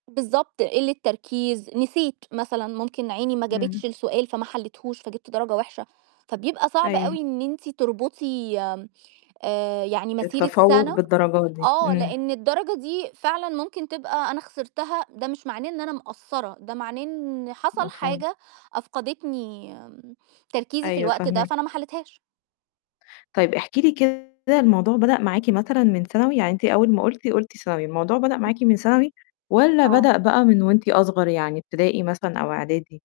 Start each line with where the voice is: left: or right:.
right: بالضبط قلّة تركيز، نسيت مثلًا ممكن عيني ما
left: إمم.
right: جابتش السؤال فما حليتهوش فجِبت درجة وحشة، فبيبقى صعب
left: أيوه.
right: أوي إن أنتِ تربطي آآ، يعني مسيرة
left: التفوّق
right: سنة
left: بالدرجات دي،
right: آه،
left: امم.
right: لأن الدرجة دي فعلًا ممكن تبقى أنا خسرتها ده مش معناه إن أنا مقصّرة، ده معناه إن حصل
left: مفهوم.
right: حاجة، أفقدتني تركيزي في
left: أيوه،
right: الوقت ده،
left: فاهماكِ.
right: فأنا ما حليتهاش.
left: طيب، احكي لي كده الموضوع بدأ معاكِ مثلًا من ثانوي؟ يعني أنتِ أول ما قُلتِ، قُلتِ ثانوي، الموضوع بدأ معاكِ من ثانوي؟ والَّا
right: آه.
left: بدأ بقى من وأنتِ أصغر يعني ابتدائي مثلًا، أو إعدادي؟